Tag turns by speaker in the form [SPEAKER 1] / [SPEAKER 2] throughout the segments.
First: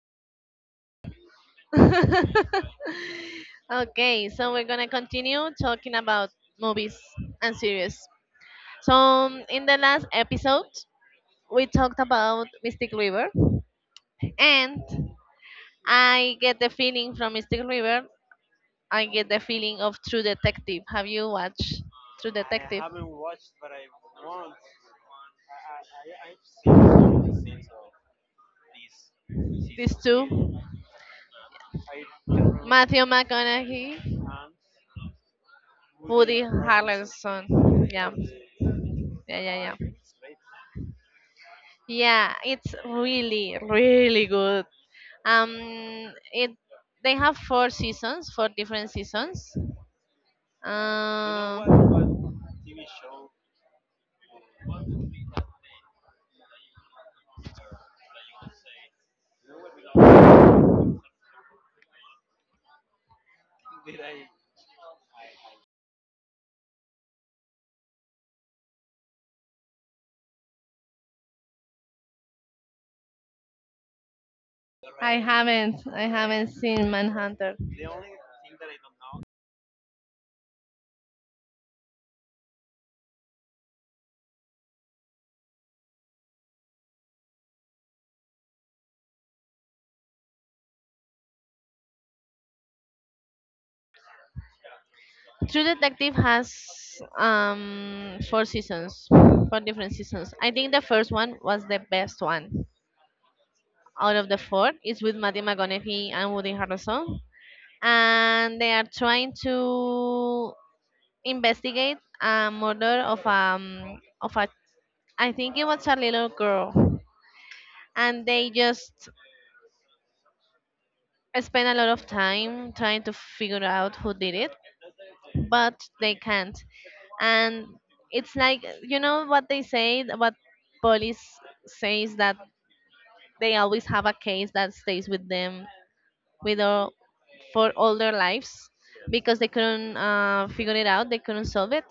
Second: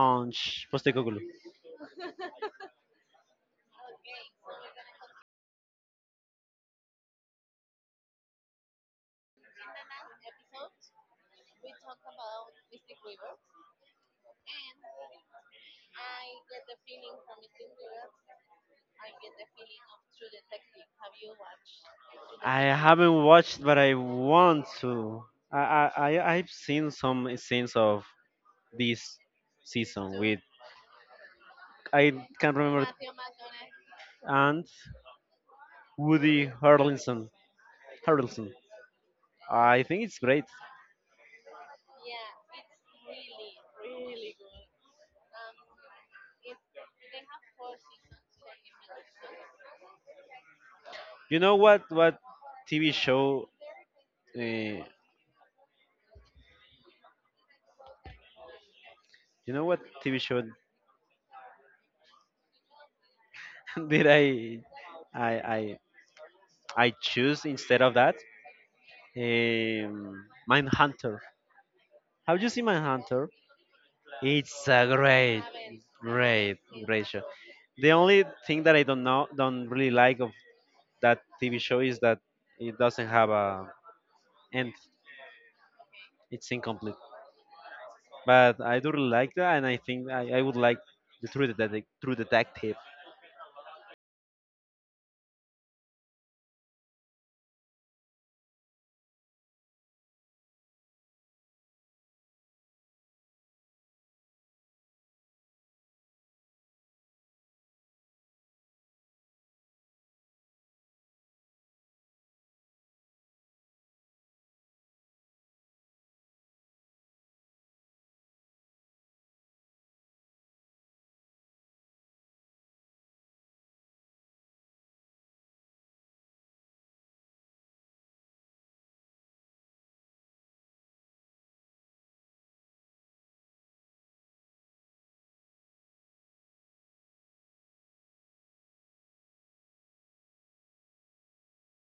[SPEAKER 1] Ansh Postekoglu.
[SPEAKER 2] Okay, so we're gonna continue talking about movies and series. So in the last episode, we talked about Mystic River, and I get the feeling from Mystic River. I get the feeling of True Detective. Have you watched True
[SPEAKER 1] I
[SPEAKER 2] Detective?
[SPEAKER 1] haven't watched, but I want to. I've seen some scenes of this
[SPEAKER 2] These
[SPEAKER 1] season with
[SPEAKER 2] two,
[SPEAKER 1] I can't remember
[SPEAKER 2] Matthew McConaughey
[SPEAKER 1] and
[SPEAKER 2] Woody
[SPEAKER 1] Woody Harrelson.
[SPEAKER 2] Harrelson. Yeah,
[SPEAKER 1] Harrelson.
[SPEAKER 2] yeah, yeah,
[SPEAKER 1] I
[SPEAKER 2] yeah.
[SPEAKER 1] think it's great.
[SPEAKER 2] Yeah, it's really, really good. Um, it they have four seasons, four different seasons.
[SPEAKER 1] You know what? What
[SPEAKER 2] Um,
[SPEAKER 1] TV show? Uh, you know what TV show did I I I choose instead of that um, Mindhunter. Have you seen Mindhunter? It's a great,
[SPEAKER 2] I haven't
[SPEAKER 1] great,
[SPEAKER 2] seen
[SPEAKER 1] great show.
[SPEAKER 2] Manhunter.
[SPEAKER 1] The only thing that I don't know, don't really like of that TV show is that it doesn't have a end. It's incomplete. But I do really like that, and I think I would like the True Detective. True Detective.
[SPEAKER 2] True Detective has four seasons, four different seasons. I think the first one was the best one out of the four. It's with Matthew McConaughey and Woody Harrelson, and they are trying to investigate a murder of a, I think it was a little girl, and they just spend a lot of time trying to figure out who did it, but they can't. And it's like you know what they say, what police says, that they always have a case that stays with them with all, for all their lives because they couldn't figure it out, they couldn't solve it.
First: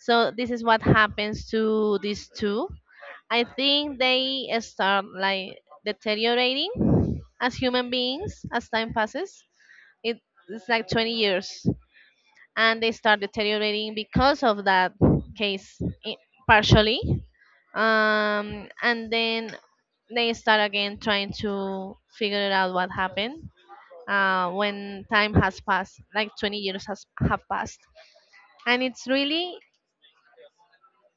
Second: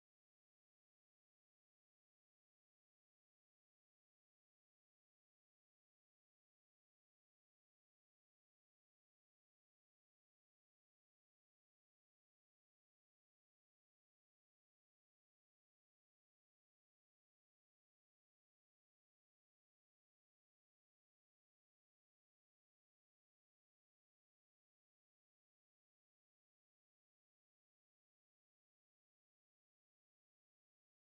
[SPEAKER 2] So this is what happens to these two. I think they start like deteriorating as human beings as time passes. It, it's like 20 years, and they start deteriorating because of that case i- partially. And then they start again trying to figure it out what happened when time has passed, like 20 years has have passed, and it's really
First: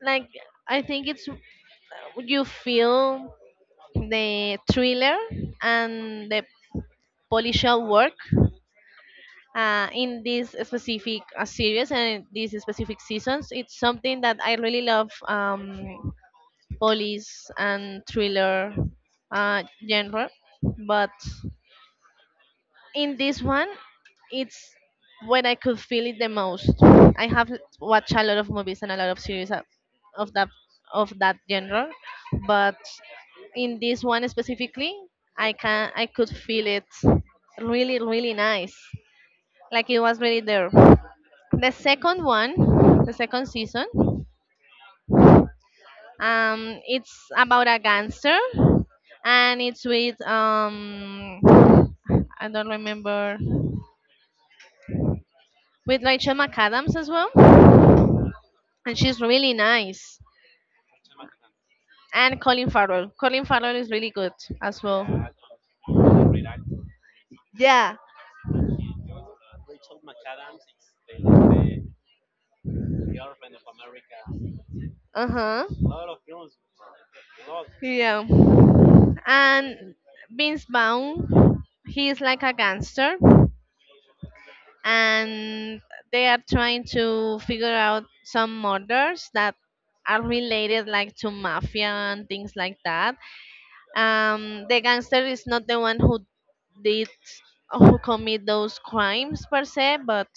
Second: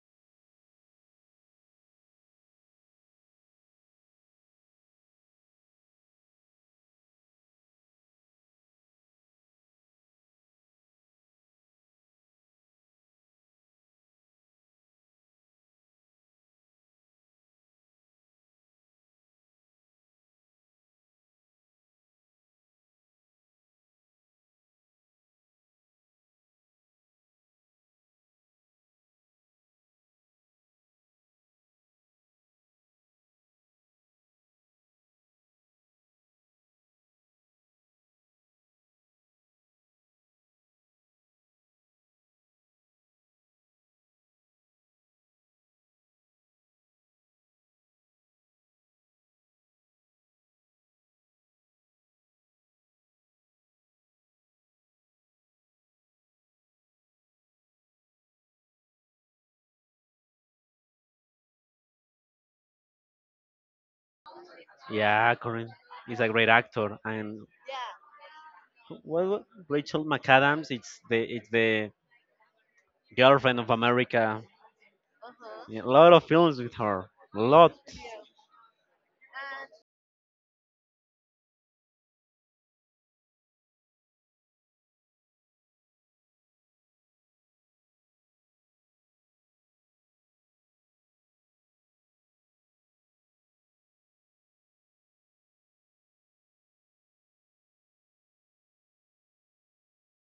[SPEAKER 2] like I think it's you feel the thriller and the policial work in this specific series and these specific seasons. It's something that I really love. Police and thriller uh, genre, but in this one, it's when I could feel it the most. I have watched a lot of movies and a lot of series of that, of that genre, but in this one specifically I could feel it really, really nice, like it was really there. the second one the second season, it's about a gangster, and it's with I don't remember, with Rachel McAdams as well, and she's really nice. And Colin Farrell. Colin Farrell is really good as well.
[SPEAKER 1] Yeah, Corin is a great actor, and
[SPEAKER 2] Yeah.
[SPEAKER 1] well, Rachel McAdams. It's the Girlfriend of America.
[SPEAKER 2] Uh huh.
[SPEAKER 1] Yeah, a lot of films with her. A lot.
[SPEAKER 2] Yeah. And Vince Vaughn, he is like a gangster, and they are trying to figure out some murders that are related like to mafia and things like that. The gangster is not the one who did who commit those crimes per se, but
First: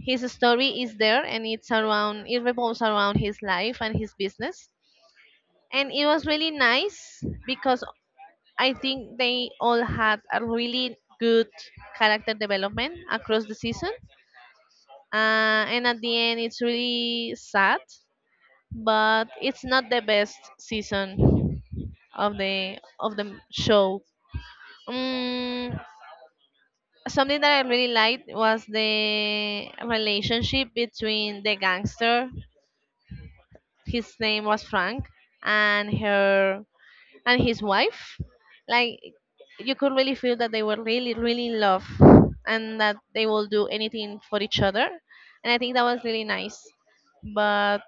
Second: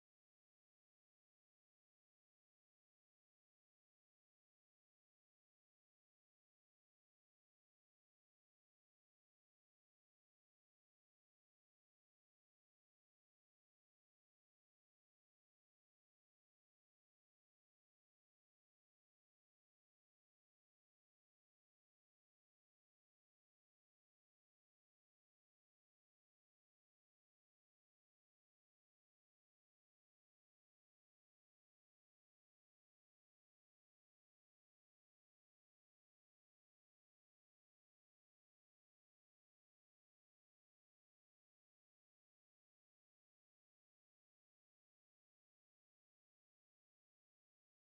[SPEAKER 2] his story is there and it revolves around his life and his business, and it was really nice because I think they all had a really good character development across the season, and at the end it's really sad, but it's not the best season of the show. um, Something that I really liked was the relationship between the gangster, his name was Frank, and her and his wife. Like, you could really feel that they were really, really in love and that they will do anything for each other, and I think that was really nice. But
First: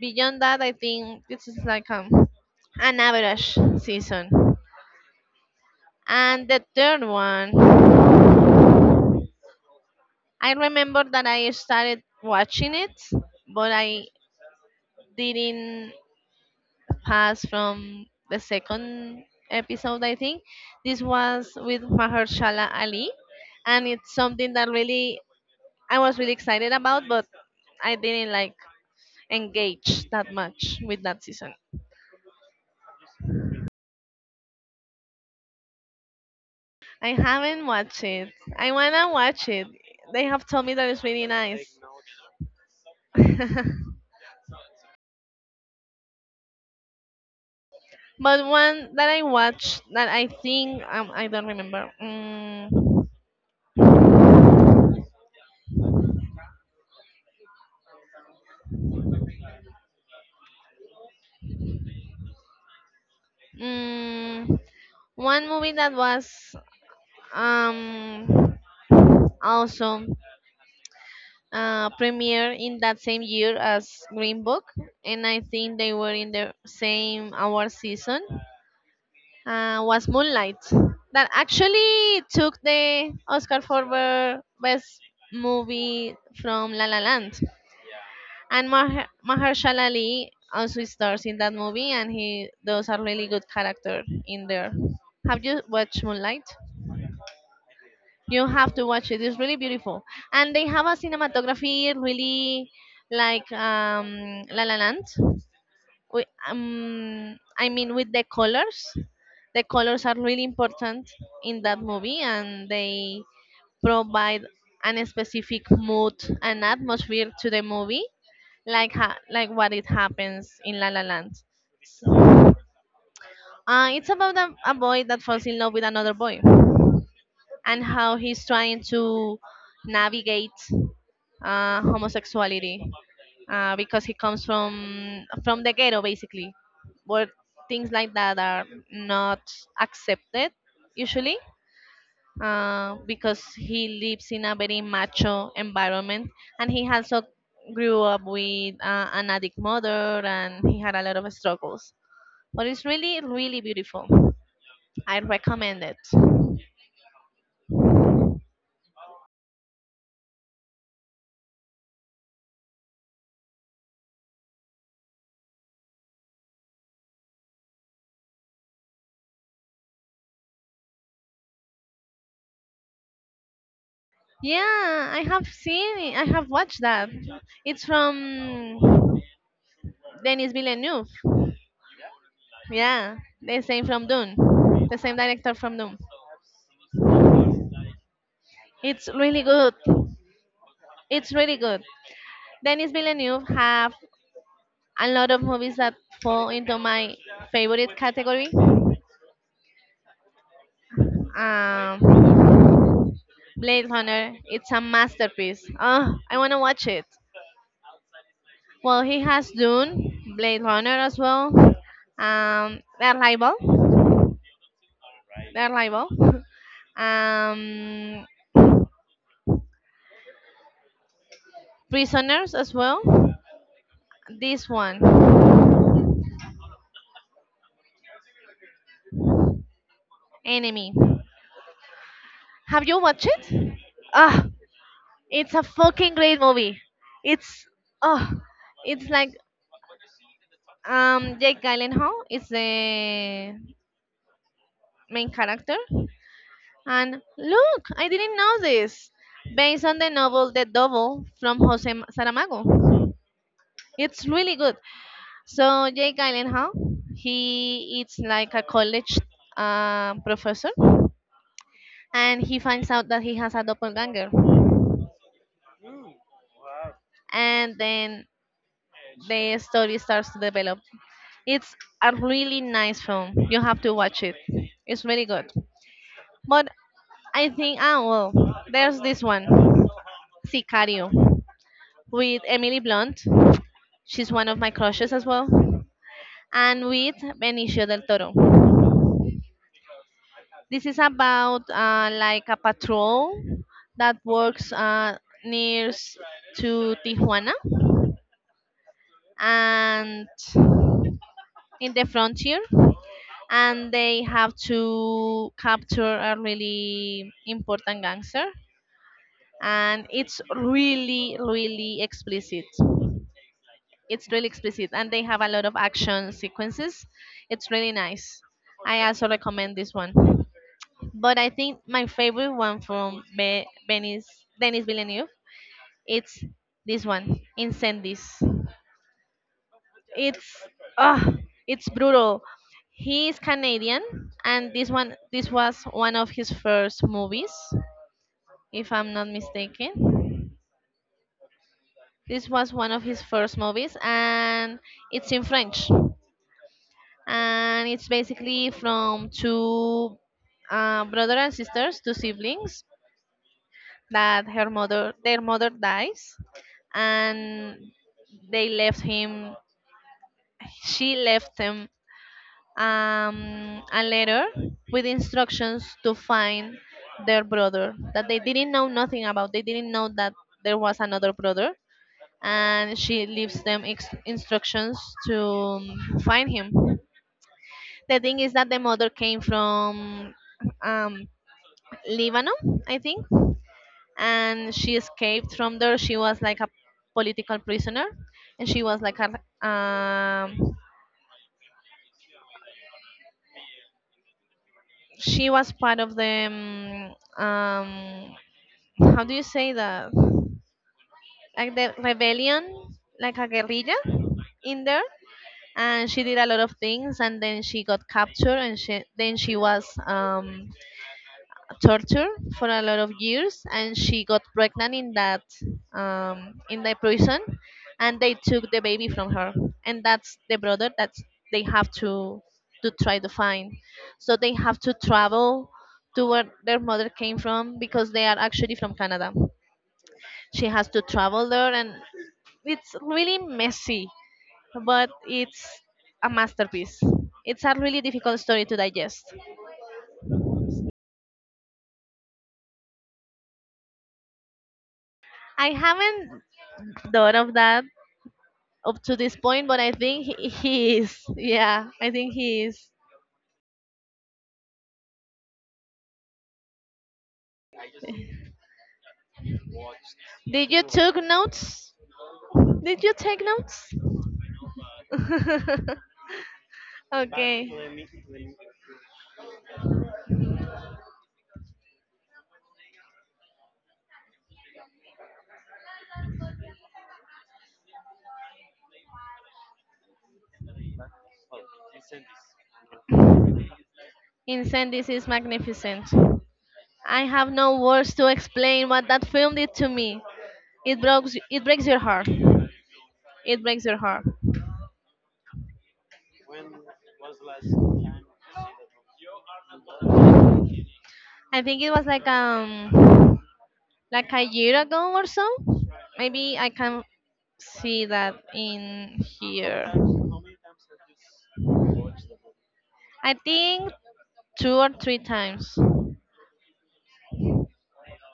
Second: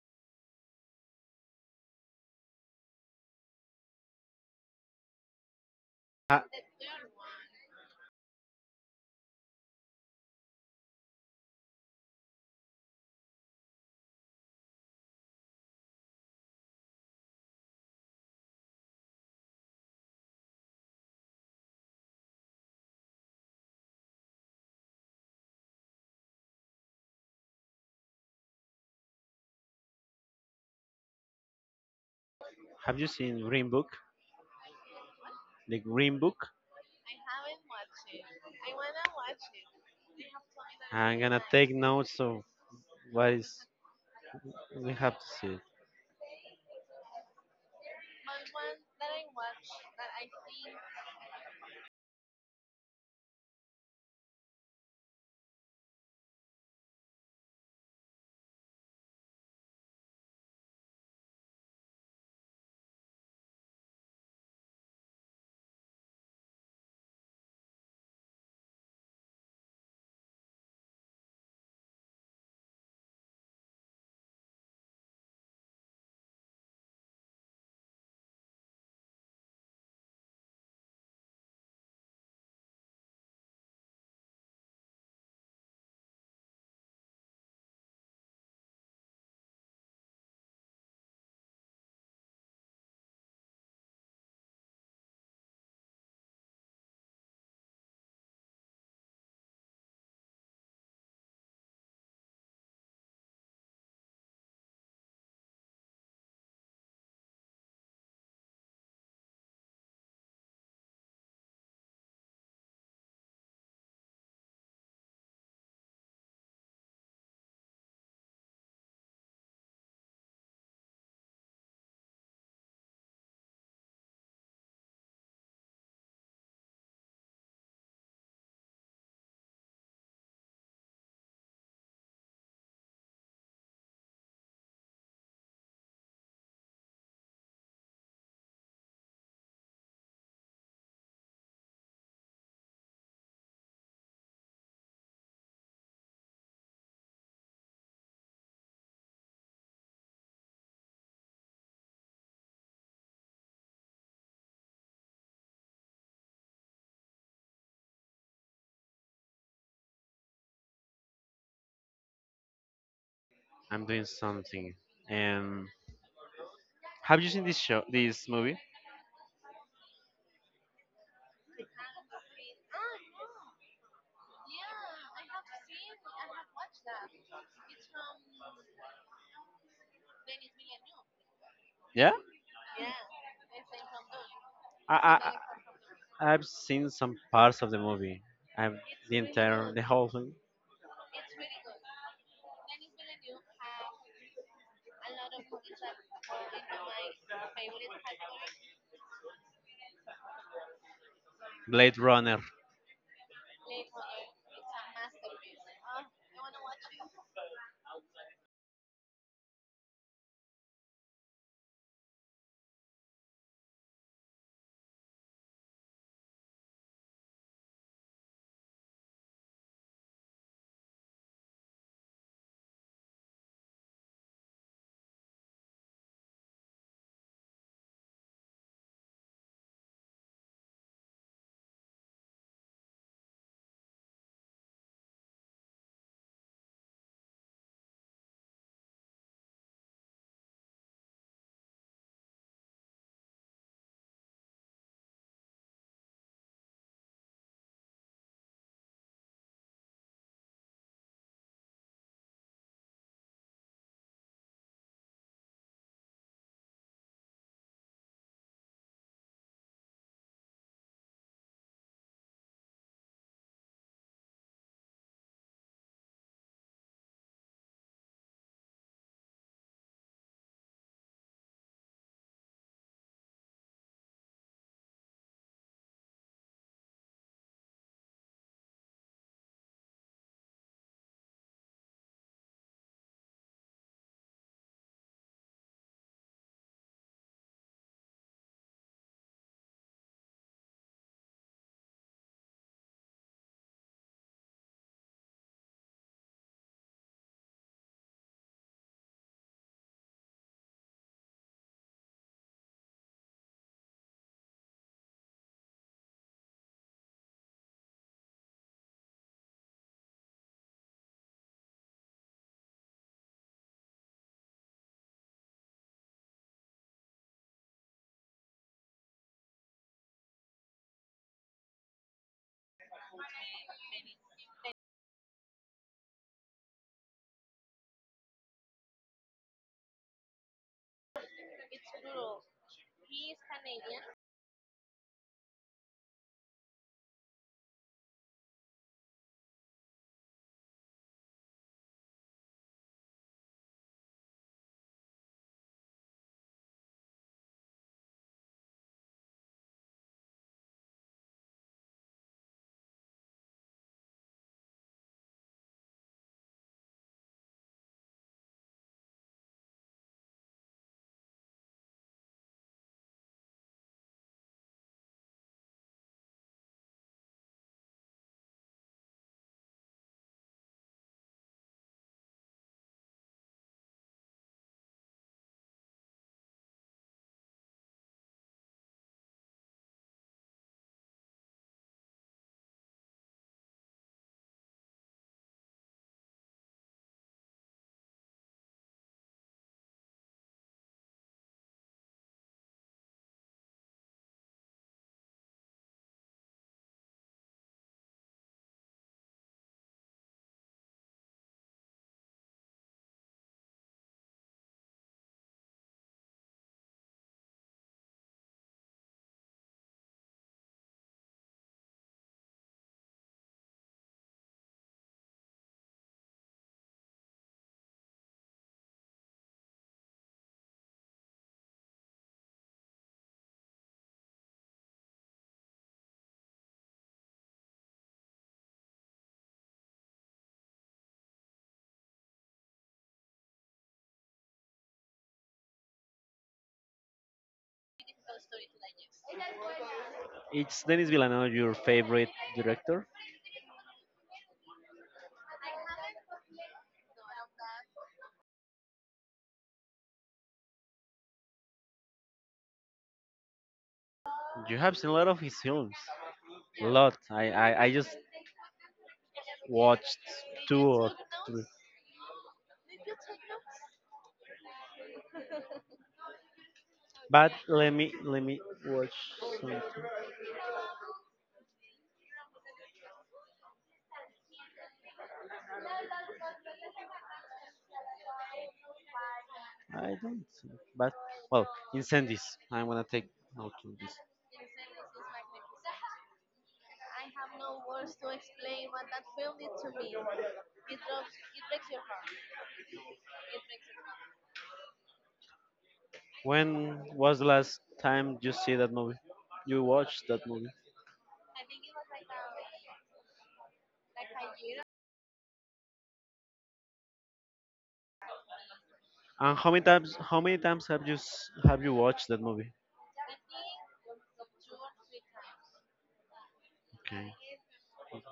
[SPEAKER 2] beyond that, I think this is like an average season.
[SPEAKER 1] Ha-
[SPEAKER 2] And the third one, I remember that I started watching it, but I didn't past from the second episode, I think. This was with Mahershala Ali, and it's something that really I was really excited about, but I didn't like engage that much with that season.
[SPEAKER 1] have you seen Green Book? The Green Book.
[SPEAKER 2] I haven't watched it. I wanna watch it. They have told me that it's
[SPEAKER 1] I'm
[SPEAKER 2] really
[SPEAKER 1] gonna take
[SPEAKER 2] nice.
[SPEAKER 1] notes of
[SPEAKER 2] But
[SPEAKER 1] what is. We have to see it.
[SPEAKER 2] one that I watched that I think, I don't remember. Mm, One movie that was um also premiered in that same year as Green Book, and I think they were in the same award season. Was Moonlight, that actually took the Oscar for the best movie from La La Land, and Mahershala Ali also stars in that movie, and he does a really good character in there. Have you watched Moonlight? You have to watch it. It's really beautiful, and they have a cinematography really like, La La Land. I mean, with the colors are really important in that movie, and they provide an specific mood and atmosphere to the movie, like like what it happens in La La Land. It's about a boy that falls in love with another boy and how he's trying to navigate homosexuality because he comes from the ghetto basically, where things like that are not accepted usually, because he lives in a very macho environment, and he also grew up with an addict mother, and he had a lot of struggles, but it's really, really beautiful. I recommend it.
[SPEAKER 1] I'm doing something. And have you seen this show? This movie?
[SPEAKER 2] Yeah, I have seen it. I have watched that. It's from Denis Villeneuve.
[SPEAKER 1] Yeah.
[SPEAKER 2] Yeah, the same from Dune,
[SPEAKER 1] I,
[SPEAKER 2] the same director from Dune.
[SPEAKER 1] I I- I've seen some parts of the movie. I've
[SPEAKER 2] It's
[SPEAKER 1] the
[SPEAKER 2] really good.
[SPEAKER 1] entire the whole thing.
[SPEAKER 2] It's really good. Denis Villeneuve have a lot of movies that fall into my favorite category.
[SPEAKER 1] Blade
[SPEAKER 2] Um,
[SPEAKER 1] Runner.
[SPEAKER 2] Blade Runner, it's a masterpiece. Oh, I wanna watch it. Well, he has Dune, Blade Runner as well. The Arrival, The Arrival. Um, Prisoners as well. This one, Enemy. Have you watched it? Ah, it's a fucking great movie. It's oh, it's like, Jake Gyllenhaal is the main character, and look, I didn't know this. Based on the novel The Double from Saramago, it's really good. So Jake Gyllenhaal, he is like a college professor, and he finds out that he has a doppelganger, and then the story starts to develop. It's a really nice film. You have to watch it. It's really good. But I think, ah, well, there's this one, Sicario, with Emily Blunt. She's one of my crushes as well. And with Benicio del Toro. This is about like a patrol that works near to Tijuana and in the frontier, and they have to capture a really important gangster, and it's really, really explicit. It's really explicit, and they have a lot of action sequences. It's really nice. I also recommend this one. But I think my favorite one from Denis Villeneuve, it's this one, Incendies. It's, ah, it's brutal. He is Canadian, and this was one of his first movies, if I'm not mistaken. This was one of his first movies, and it's in French, and it's basically from two brother and sisters, two siblings, that her mother their mother dies, and they left him. she left them a letter with instructions to find their brother that they didn't know nothing about. They didn't know that there was another brother, and she leaves them instructions to find him. The thing is that the mother came from um, Lebanon, I think, and she escaped from there. She was like a political prisoner, and she was like a she was part of the how do you say that, like the rebellion, like a guerrilla in there, and she did a lot of things, and then she got captured, and she then she was tortured for a lot of years, and she got pregnant in that in the prison, and they took the baby from her, and that's the brother that they have to try to find. So they have to travel to where their mother came from, because they are actually from Canada. She has to travel there, and it's really messy, but it's a masterpiece. It's a really difficult story to digest.
[SPEAKER 1] It's Denis Villeneuve your favorite director?
[SPEAKER 2] I haven't thought of that up to this point, but I think he is. Yeah, I think he is.
[SPEAKER 1] You have seen a lot of his films. A lot. I just watched
[SPEAKER 2] Did you
[SPEAKER 1] two or
[SPEAKER 2] took
[SPEAKER 1] three.
[SPEAKER 2] notes? Did you take notes?
[SPEAKER 1] But
[SPEAKER 2] Okay.
[SPEAKER 1] let me watch something. I don't see. But well, incendies. I'm gonna take note of this.
[SPEAKER 2] Incendies is magnificent. I have no words to explain what that film did to me. It breaks your heart. It breaks your heart.
[SPEAKER 1] When was the last time you see that movie? You watched that movie?
[SPEAKER 2] I think it was like a year ago or so. Maybe I can see that in
[SPEAKER 1] And
[SPEAKER 2] here.
[SPEAKER 1] how many times have you have you watched that movie?
[SPEAKER 2] I think two or three times.
[SPEAKER 1] Okay.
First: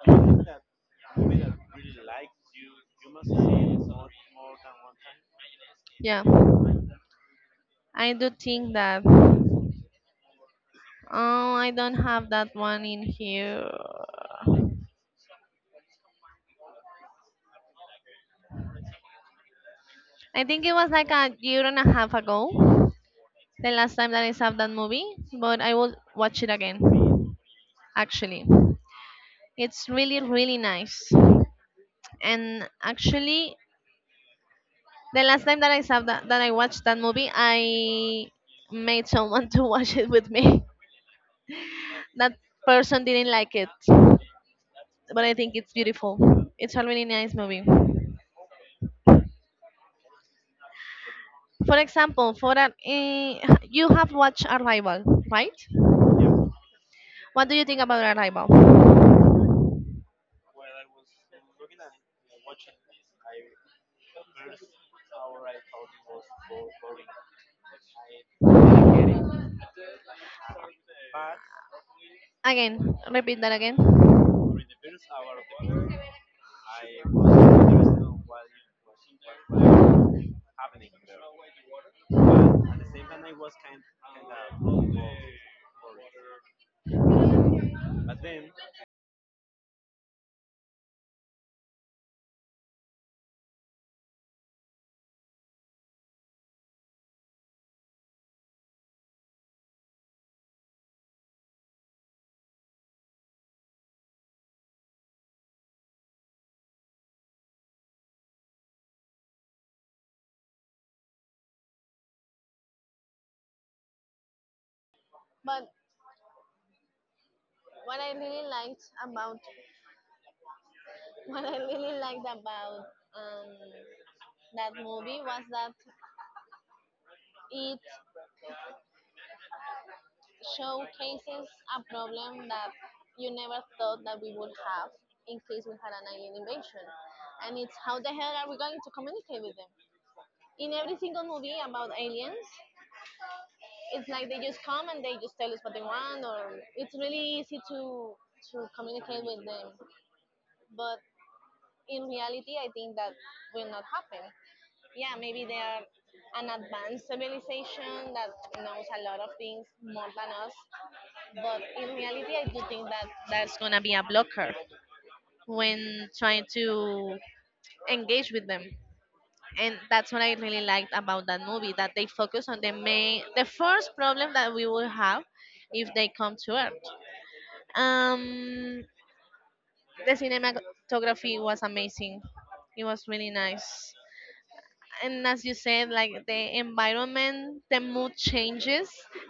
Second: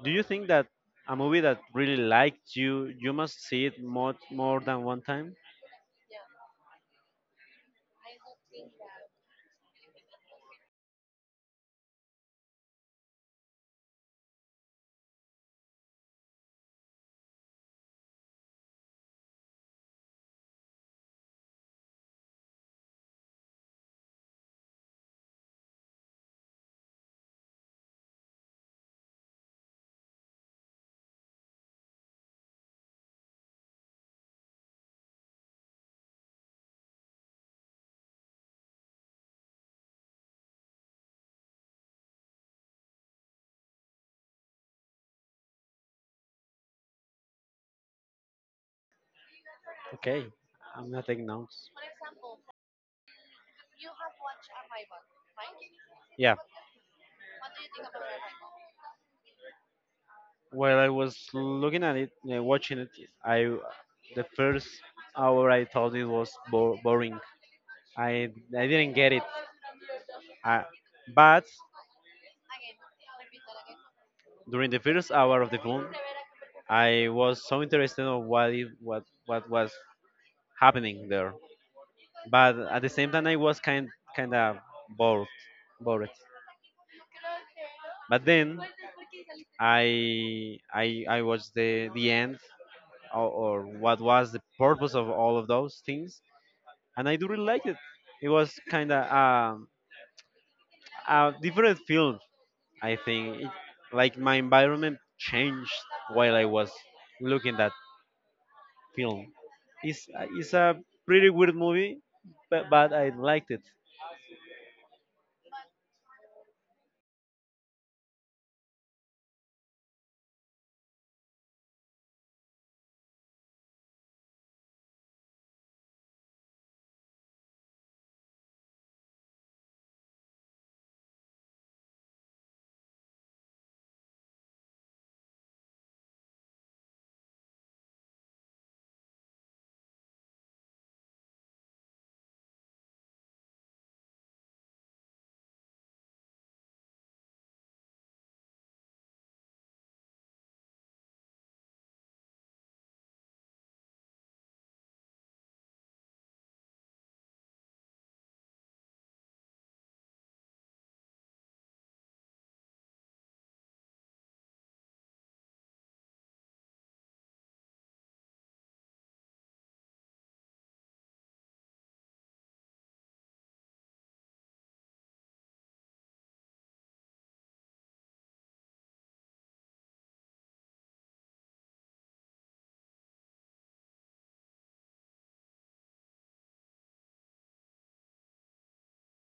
[SPEAKER 1] Do you think that a movie that really liked you you must see it more than one time?
[SPEAKER 2] Yeah, I do think that. Oh, I don't have that one in here. I think it was like a year and a half ago, the last time that I saw that movie, but I will watch it again. Actually, it's really, really nice. And actually, the last time that I saw that, that I watched that movie, I made someone to watch it with me. That person didn't like it, but I think it's beautiful. It's a really nice movie.
[SPEAKER 1] Okay. I'm not taking notes.
[SPEAKER 2] For example, for that, you have watched Arrival, right?
[SPEAKER 1] Yeah.
[SPEAKER 2] What do you think about Arrival?
[SPEAKER 1] While I was looking at it, watching it, I the first hour I thought it was boring. I I didn't get it. I, but
[SPEAKER 2] Again, repeat that again.
[SPEAKER 1] during the first hour of the film, I was so interested on what was happening there. But at the same time, I was kind of bored, bored. But then I watched the end or what was the purpose of all of those things, and I do really like it. It was kind of a different film, I think. It, like my environment changed while I was looking that film. It's it's a pretty weird movie, but I liked it.
[SPEAKER 2] But what I really liked about what I really liked about, um, that movie was that it showcases a problem that you never thought that we would have in case we had an alien invasion. And it's how the hell are we going to communicate with them? In every single movie about aliens, it's like they just come and they just tell us what they want, or it's really easy to communicate with them. But in reality, I think that will not happen. Yeah, maybe they are an advanced civilization that knows a lot of things more than us. But in reality, I do think that that's gonna be a blocker when trying to engage with them. And that's what I really liked about that movie, that they focus on the first problem that we will have if they come to Earth. Um, the cinematography was amazing. It was really nice. And as you said, like, the environment, the mood changes,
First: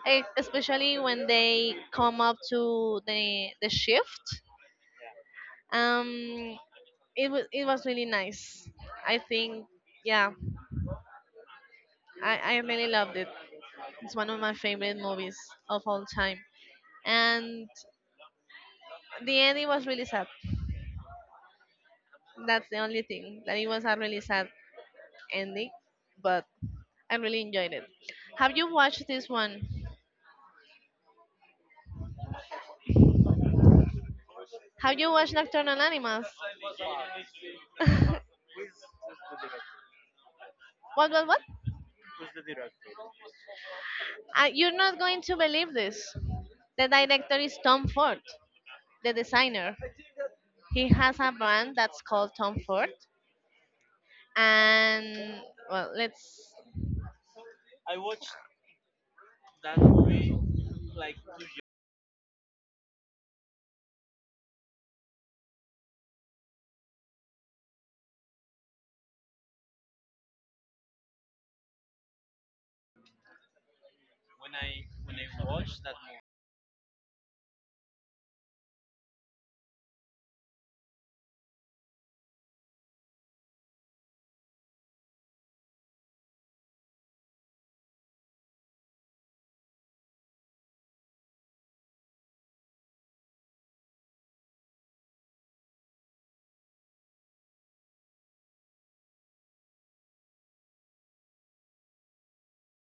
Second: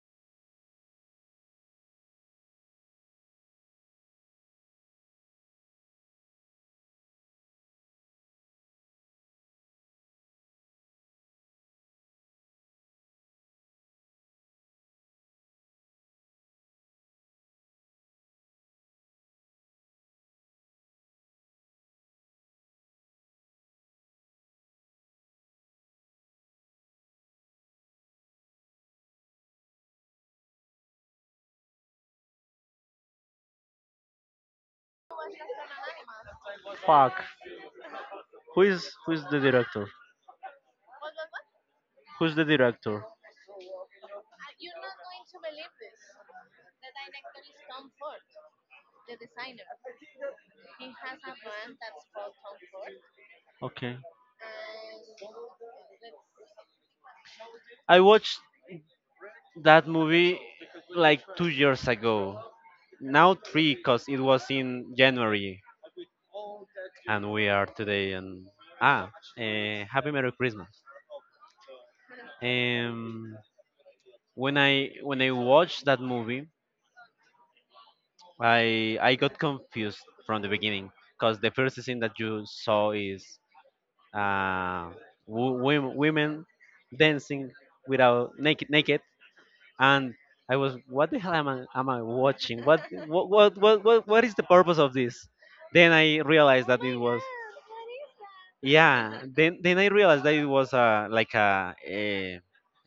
[SPEAKER 2] especially when they come up to the shift. um it was really nice, I think. Yeah, I really loved it. It's one of my favorite movies of all time. And the ending was really sad. That's the only thing, that it was a really sad ending. But I really enjoyed it. Have you watched this one? Have you watched Nocturnal Animals?
[SPEAKER 1] Fuck.
[SPEAKER 2] What,
[SPEAKER 1] Who is the director?
[SPEAKER 2] what, what?
[SPEAKER 1] Who's the director?
[SPEAKER 2] You're not going to believe this. The director is Tom Ford, the designer. He has a brand that's called Tom Ford,
[SPEAKER 1] Okay.
[SPEAKER 2] and well, let's.
[SPEAKER 1] I watched that movie like 2 years ago. Now three, cause it was in January, and we are today. And ah, happy Merry Christmas. Um, when I watched that movie, I got confused from the beginning, cause the first scene that you saw is uh, wo- women dancing without naked and I was, what the hell am am I watching? What is the purpose of this? Then I realized that it was, yeah. Then I realized that it was like a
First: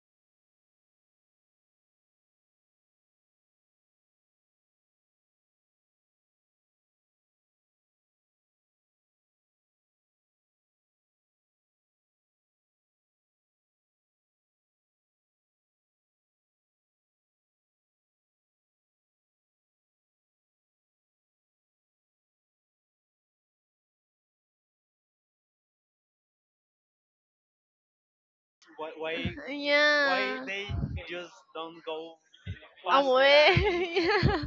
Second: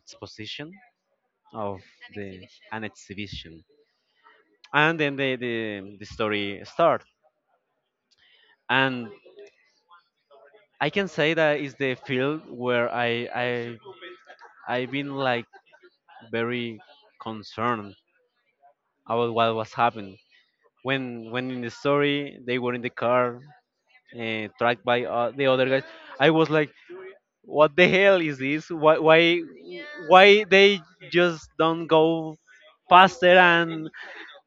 [SPEAKER 1] exposition of the an exhibition, and then the story starts. And I can say that is the field where I I've been like very concerned about what was happening when in the story they were in the car tracked by the other guys. I was like, what the hell is this? Why
[SPEAKER 2] Why?
[SPEAKER 1] why
[SPEAKER 2] Yeah.
[SPEAKER 1] why they just don't go faster?
[SPEAKER 2] Away.
[SPEAKER 1] And
[SPEAKER 2] Yeah.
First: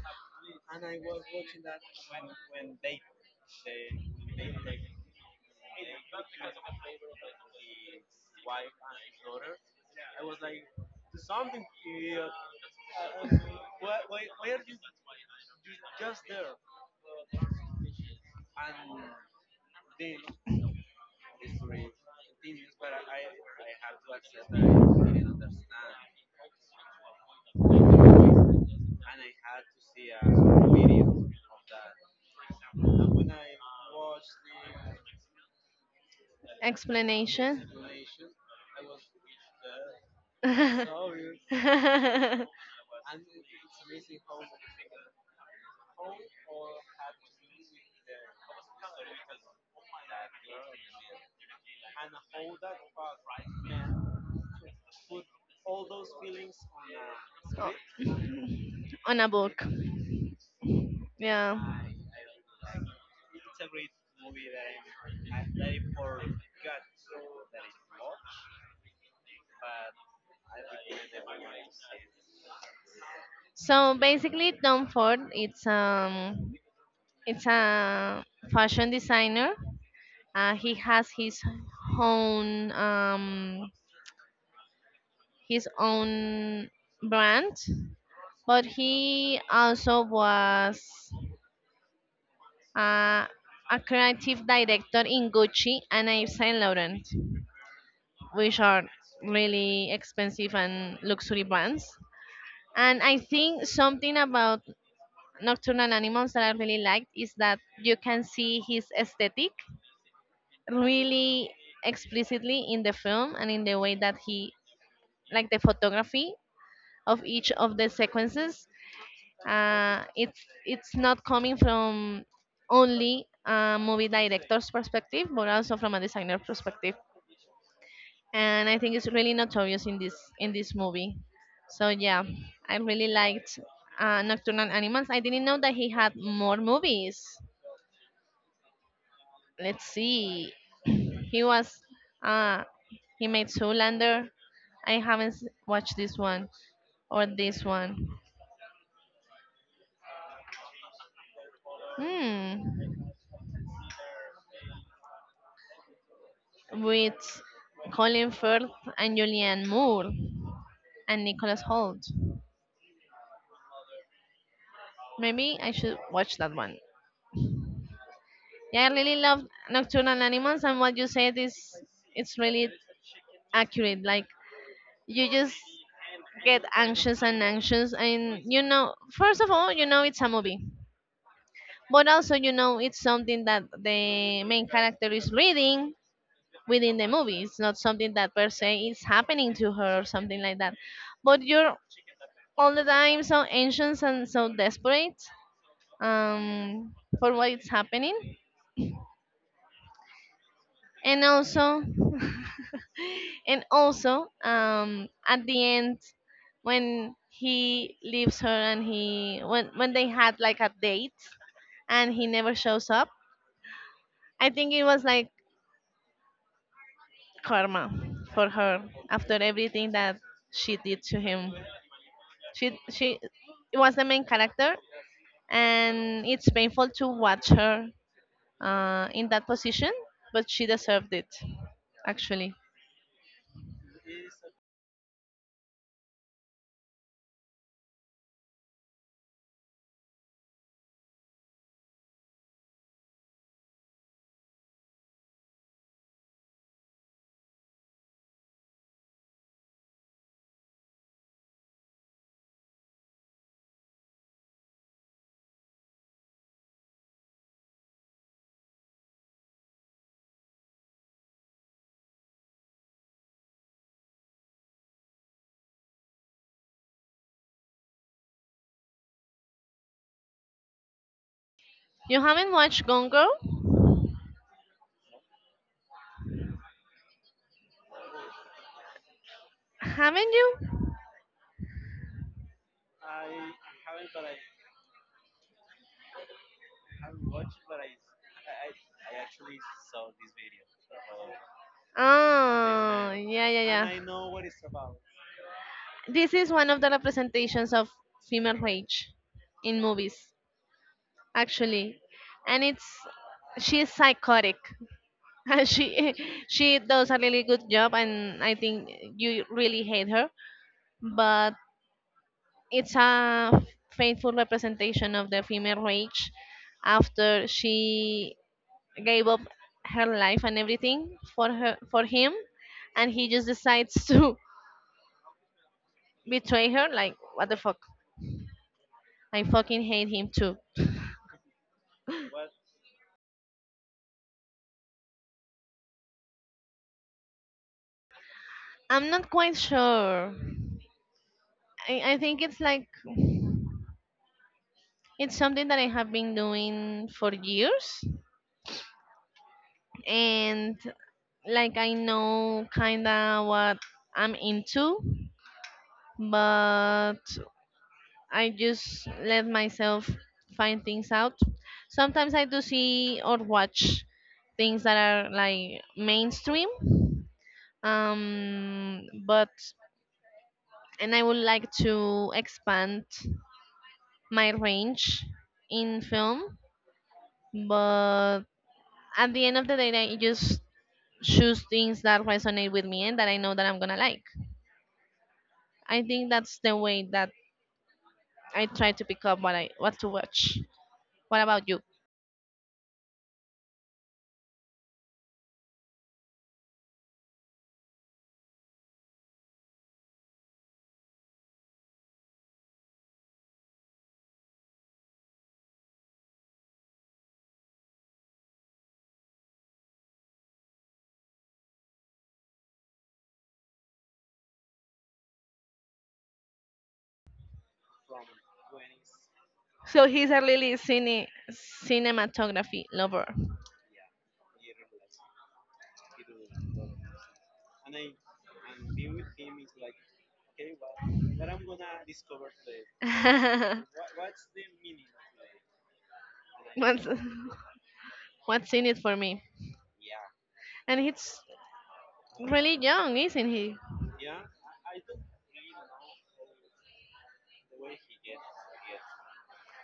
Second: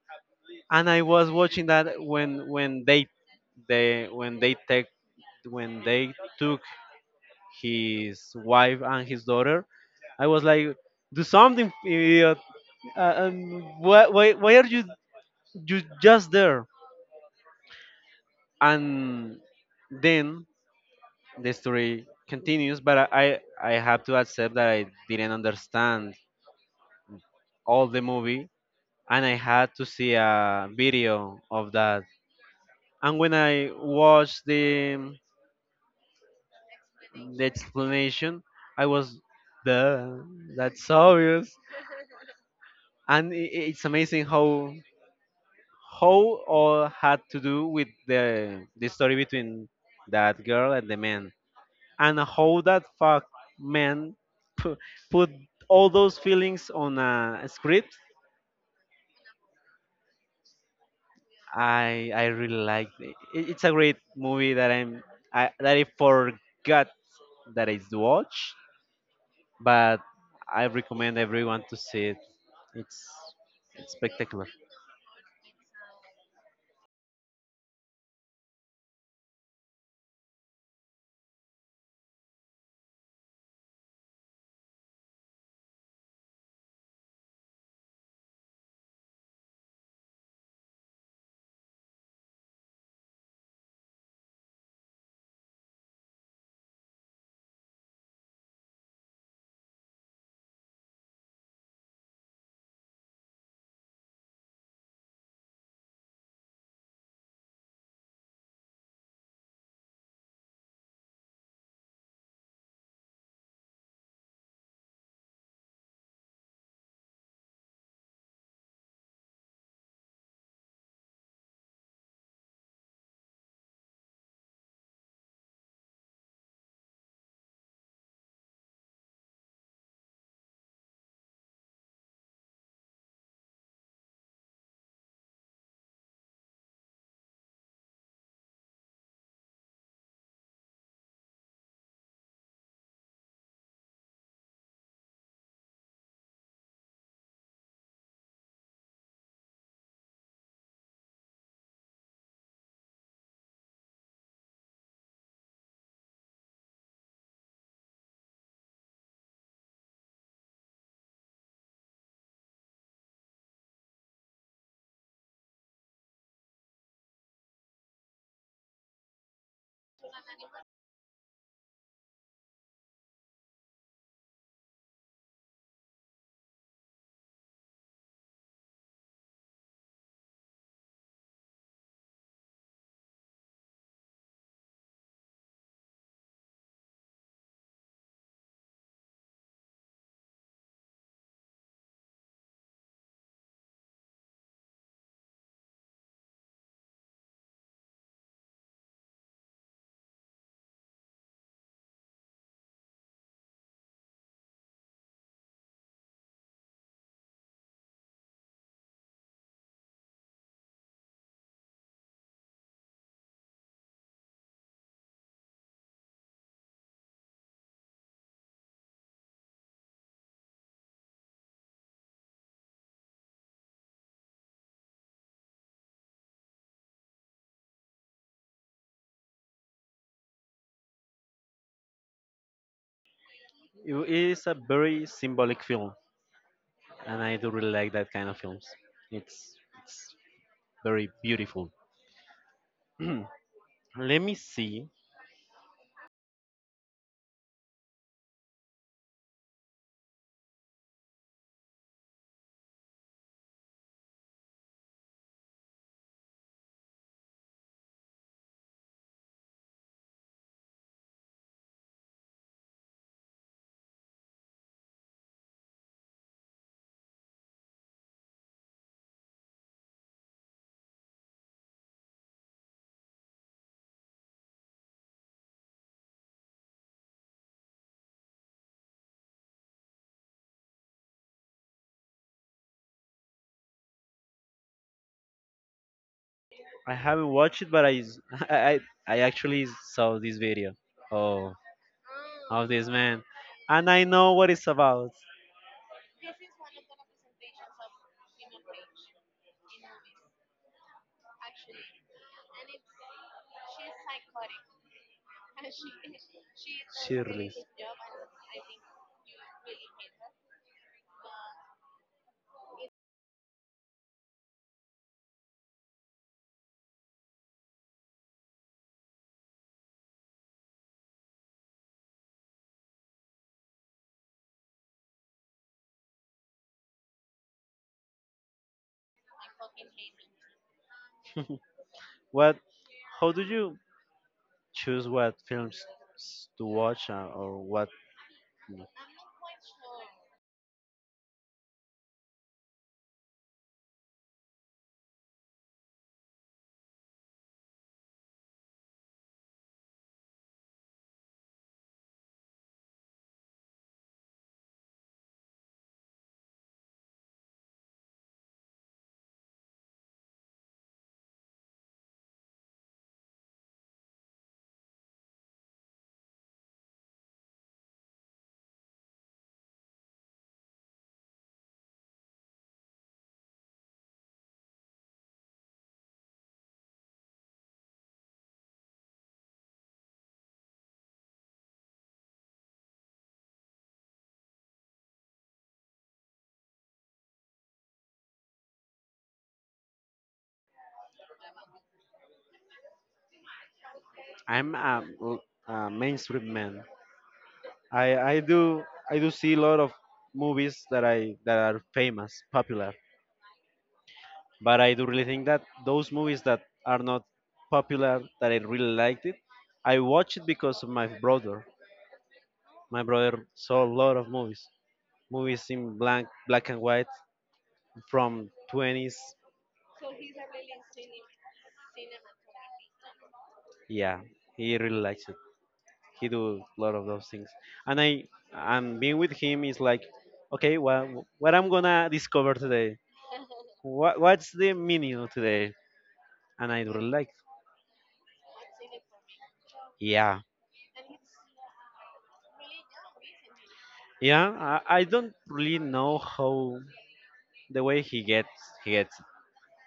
[SPEAKER 1] I was watching that when they they when they take when they took his wife and his daughter. I was like, do something, idiot! Why, why are you just there? And then the story continues, but I I have to accept that I didn't understand all the movie, and I had to see a video of that. And when I watched the
[SPEAKER 2] Explanation.
[SPEAKER 1] explanation, I was duh, that's
[SPEAKER 2] No,
[SPEAKER 1] obvious, and it's amazing how all had to do with the story between that girl and the man, and how that fuck man pu- put all those feelings on a script.
[SPEAKER 2] on a book. Yeah.
[SPEAKER 1] I really liked it. It's a great movie that I forgot that I watched, but I recommend everyone to see it's, it's
[SPEAKER 2] So
[SPEAKER 1] spectacular.
[SPEAKER 2] basically, Tom Ford, it's a fashion designer. He has own um, his own brand, but he also was uh, a creative director in Gucci and Yves Saint Laurent, which are really expensive and luxury brands. And I think something about Nocturnal Animals that I really liked is that you can see his aesthetic really explicitly in the film and in the way that he, like the photography of each of the sequences. Uh, it's it's not coming from only a movie director's perspective, but also from a designer perspective. And I think it's really notorious in this movie. So yeah, I really liked Nocturnal Animals. I didn't know that he had more movies. Let's see, he was uh, he made Zoolander. I haven't watched this one or this one. Hmm, with Colin Firth and Julianne Moore and Nicholas Holt. Maybe I should watch that one. Yeah, I really love Nocturnal Animals, and what you said is it's really accurate. Like, you just get anxious and anxious, and you know, first of all, you know it's a movie, but also you know it's something that the main character is reading within the movie. It's not something that per se is happening to her or something like that. But you're all the time so anxious and so desperate, um, for what is happening. And also and also at the end, when he leaves her and he when they had like a date and he never shows up, I think it was like karma for her, after everything that she did to him. She it was the main character, and it's painful to watch her in that position, but she deserved it, actually.
[SPEAKER 1] It is a very symbolic film, and I do really like that kind of films. It's very beautiful. Let me see.
[SPEAKER 2] You haven't watched Gone Girl, haven't you?
[SPEAKER 1] I haven't watched it, but I I actually saw this video. Oh, of this
[SPEAKER 2] Oh,
[SPEAKER 1] man,
[SPEAKER 2] yeah, yeah,
[SPEAKER 1] and I know what
[SPEAKER 2] yeah.
[SPEAKER 1] it's about.
[SPEAKER 2] This is one of the representations of female rage in movies, actually, and it's she is psychotic, and she she does a really
[SPEAKER 1] Shirley.
[SPEAKER 2] good job, and I think you really hate her, but it's a faithful representation of the female rage after she gave up her life and everything for her for him, and he just decides to betray her, like what the fuck? I fucking hate him too.
[SPEAKER 1] What? How do you choose what films to watch, or what?
[SPEAKER 2] I'm not quite sure. I think it's like it's something that I have been doing for years, and like I know kinda what I'm into, but I just let myself find things out. Sometimes I do see or watch things that are like mainstream, um but, and I would like to expand my range in film, but at the end of the day, I just choose things that resonate with me and that I know that I'm gonna like. I think that's the way that I try to pick up what to watch. What about you?
[SPEAKER 1] I'm a mainstream man. I I do I do see a lot of movies that I that are famous, popular. But I do really think that those movies that are not popular, that I really liked it, I watch it because of my brother. My brother saw a lot of movies, movies in black and white from 20s.
[SPEAKER 2] So he's a really cinematography lover.
[SPEAKER 1] Yeah, he really likes it. He do a lot of those things, and I and being with him is like, okay, well, what I'm gonna discover today? What what's the meaning of today? And I
[SPEAKER 2] what's
[SPEAKER 1] really like.
[SPEAKER 2] what's in it for me?
[SPEAKER 1] Yeah,
[SPEAKER 2] And he's really young, isn't he?
[SPEAKER 1] yeah. I don't really know how the way he gets he gets it.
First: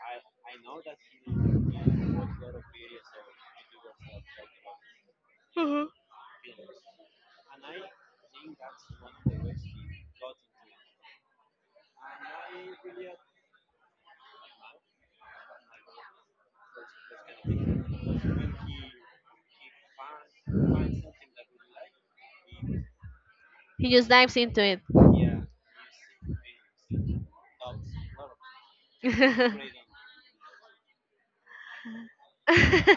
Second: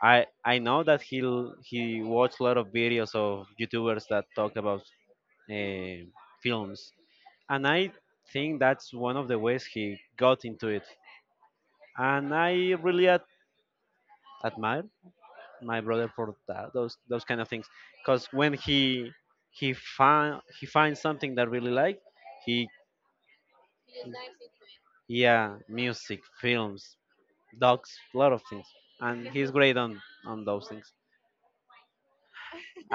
[SPEAKER 1] I know that he watched a lot of videos of YouTubers that talk about
[SPEAKER 2] Mhm.
[SPEAKER 1] uh, films, and I think that's one of the ways he got into it. And I really admire my brother for that, those kind of things, because when he find he finds something that really like he
[SPEAKER 2] He just dives into it.
[SPEAKER 1] yeah, music, films, dogs, a lot of things, and he's great on those things.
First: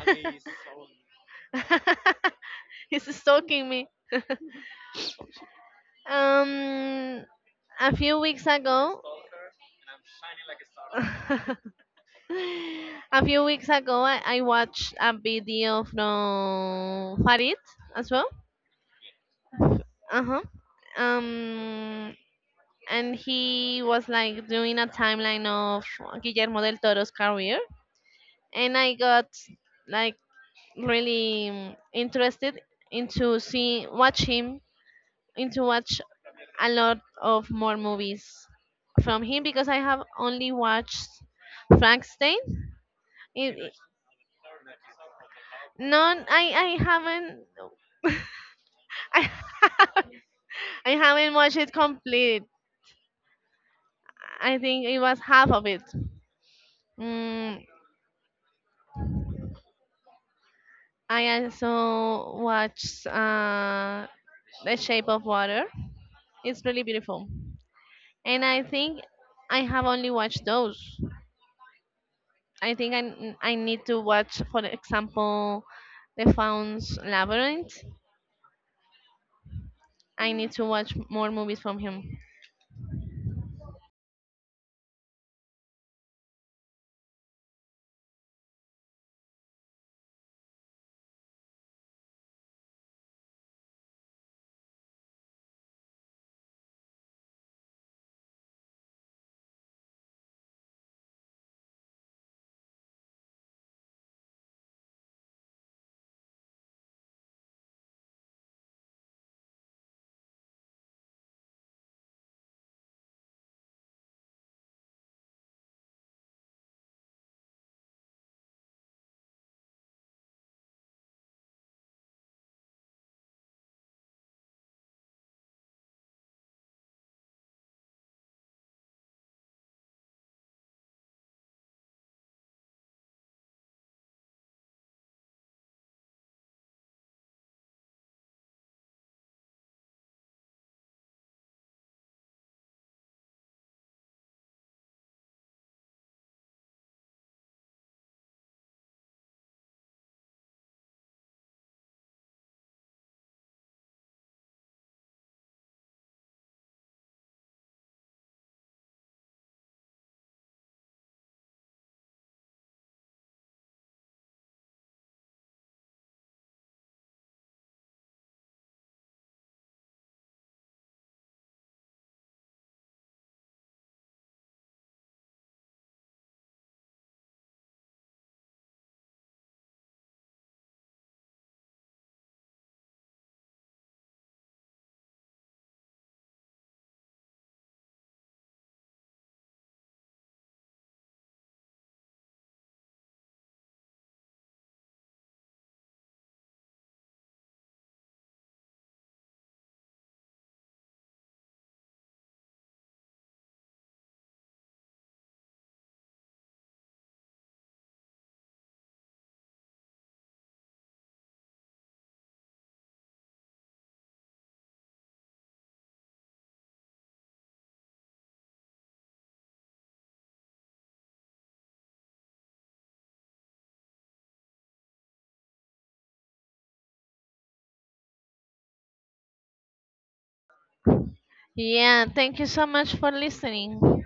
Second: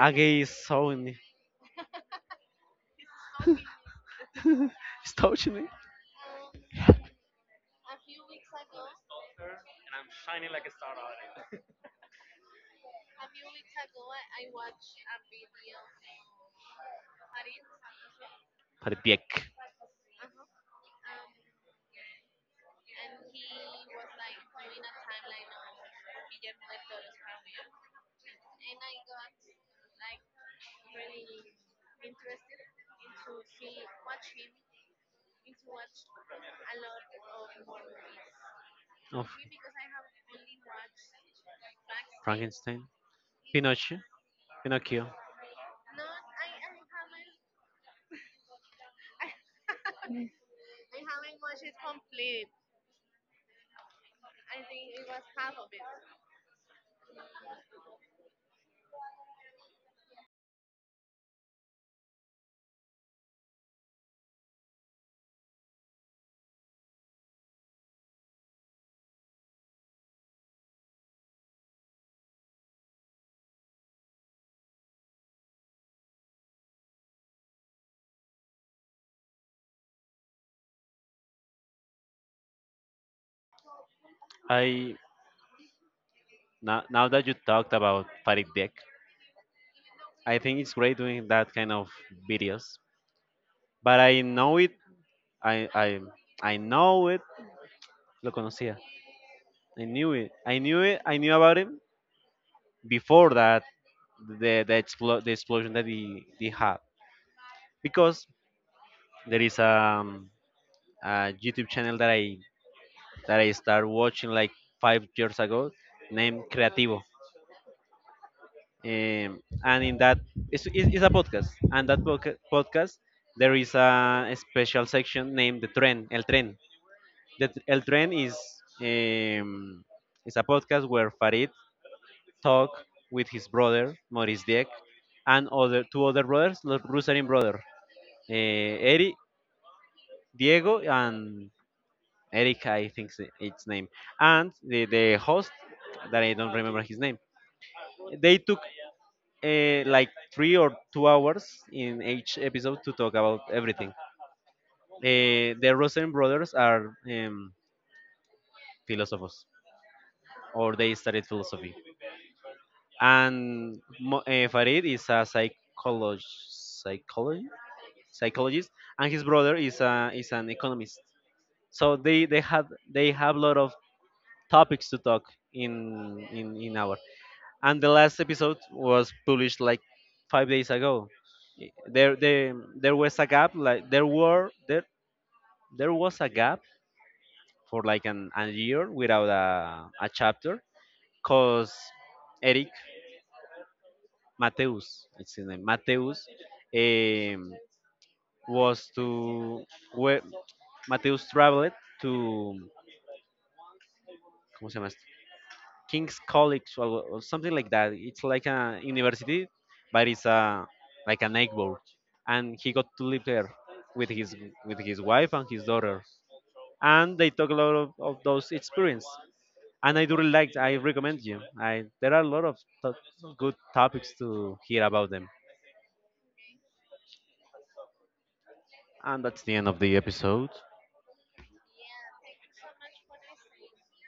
[SPEAKER 1] Age is so in me.
[SPEAKER 2] He's stalking me.
[SPEAKER 1] He's touching me.
[SPEAKER 2] Um, a few weeks ago. A few weeks ago, I watched a video from Farid as well.
[SPEAKER 1] Parbiek
[SPEAKER 2] Uh huh. Um, and he was like doing a timeline of Guillermo del Toro's career, and I got like really interested into see watch him into watch a lot of more movies from
[SPEAKER 1] of
[SPEAKER 2] him, because I have only watched Frankenstein.
[SPEAKER 1] Frankenstein,
[SPEAKER 2] It, it-
[SPEAKER 1] Pinocchio, Pinocchio.
[SPEAKER 2] no, I haven't. I, I haven't watched it complete. I think it was half of it. Mm, I also watched The Shape of Water. It's really beautiful, and I think I have only watched those. I think I need to watch, for example, The Founds Labyrinth. I need to watch more movies from him.
[SPEAKER 1] I now, that you talked about Farid, I think it's great doing that kind of videos. But I know it. I I I know it. Lo conocía. I knew it. I knew about him before that the explosion that he had, because there is a YouTube channel that I started watching like 5 years ago, named Creativo, and in that it's a podcast, and that podcast there is a special section named the Tren, El Tren. El Tren um, is a podcast where Farid talk with his brother Maurice Dieck and other brothers, the Rusarin brother, uh, Eri, Diego, and Erika, I think its name, and the host that I don't remember his name. They took like 3 or 2 hours in each episode to talk about everything. The Rosen brothers are philosophers, or they studied philosophy, and Farid is a psychologist, and his brother is is an economist. So they have a lot of topics to talk in hour. And the last episode was published like 5 days ago. There, there was a gap. Like there was a gap for like an a year without a chapter, cause Eric Mateus, it's his name, Mateus, um, was to where Mateus traveled to. ¿Cómo se llama? King's College or something like that. It's like a university, but it's a like a neighborhood. And he got to live there with his with his wife and his daughter. And they talk a lot of those experience. And I do really like. I recommend you. I there are a lot of to- good topics to hear about them. And that's the end of the episode.
[SPEAKER 2] Yeah, thank you so much for listening.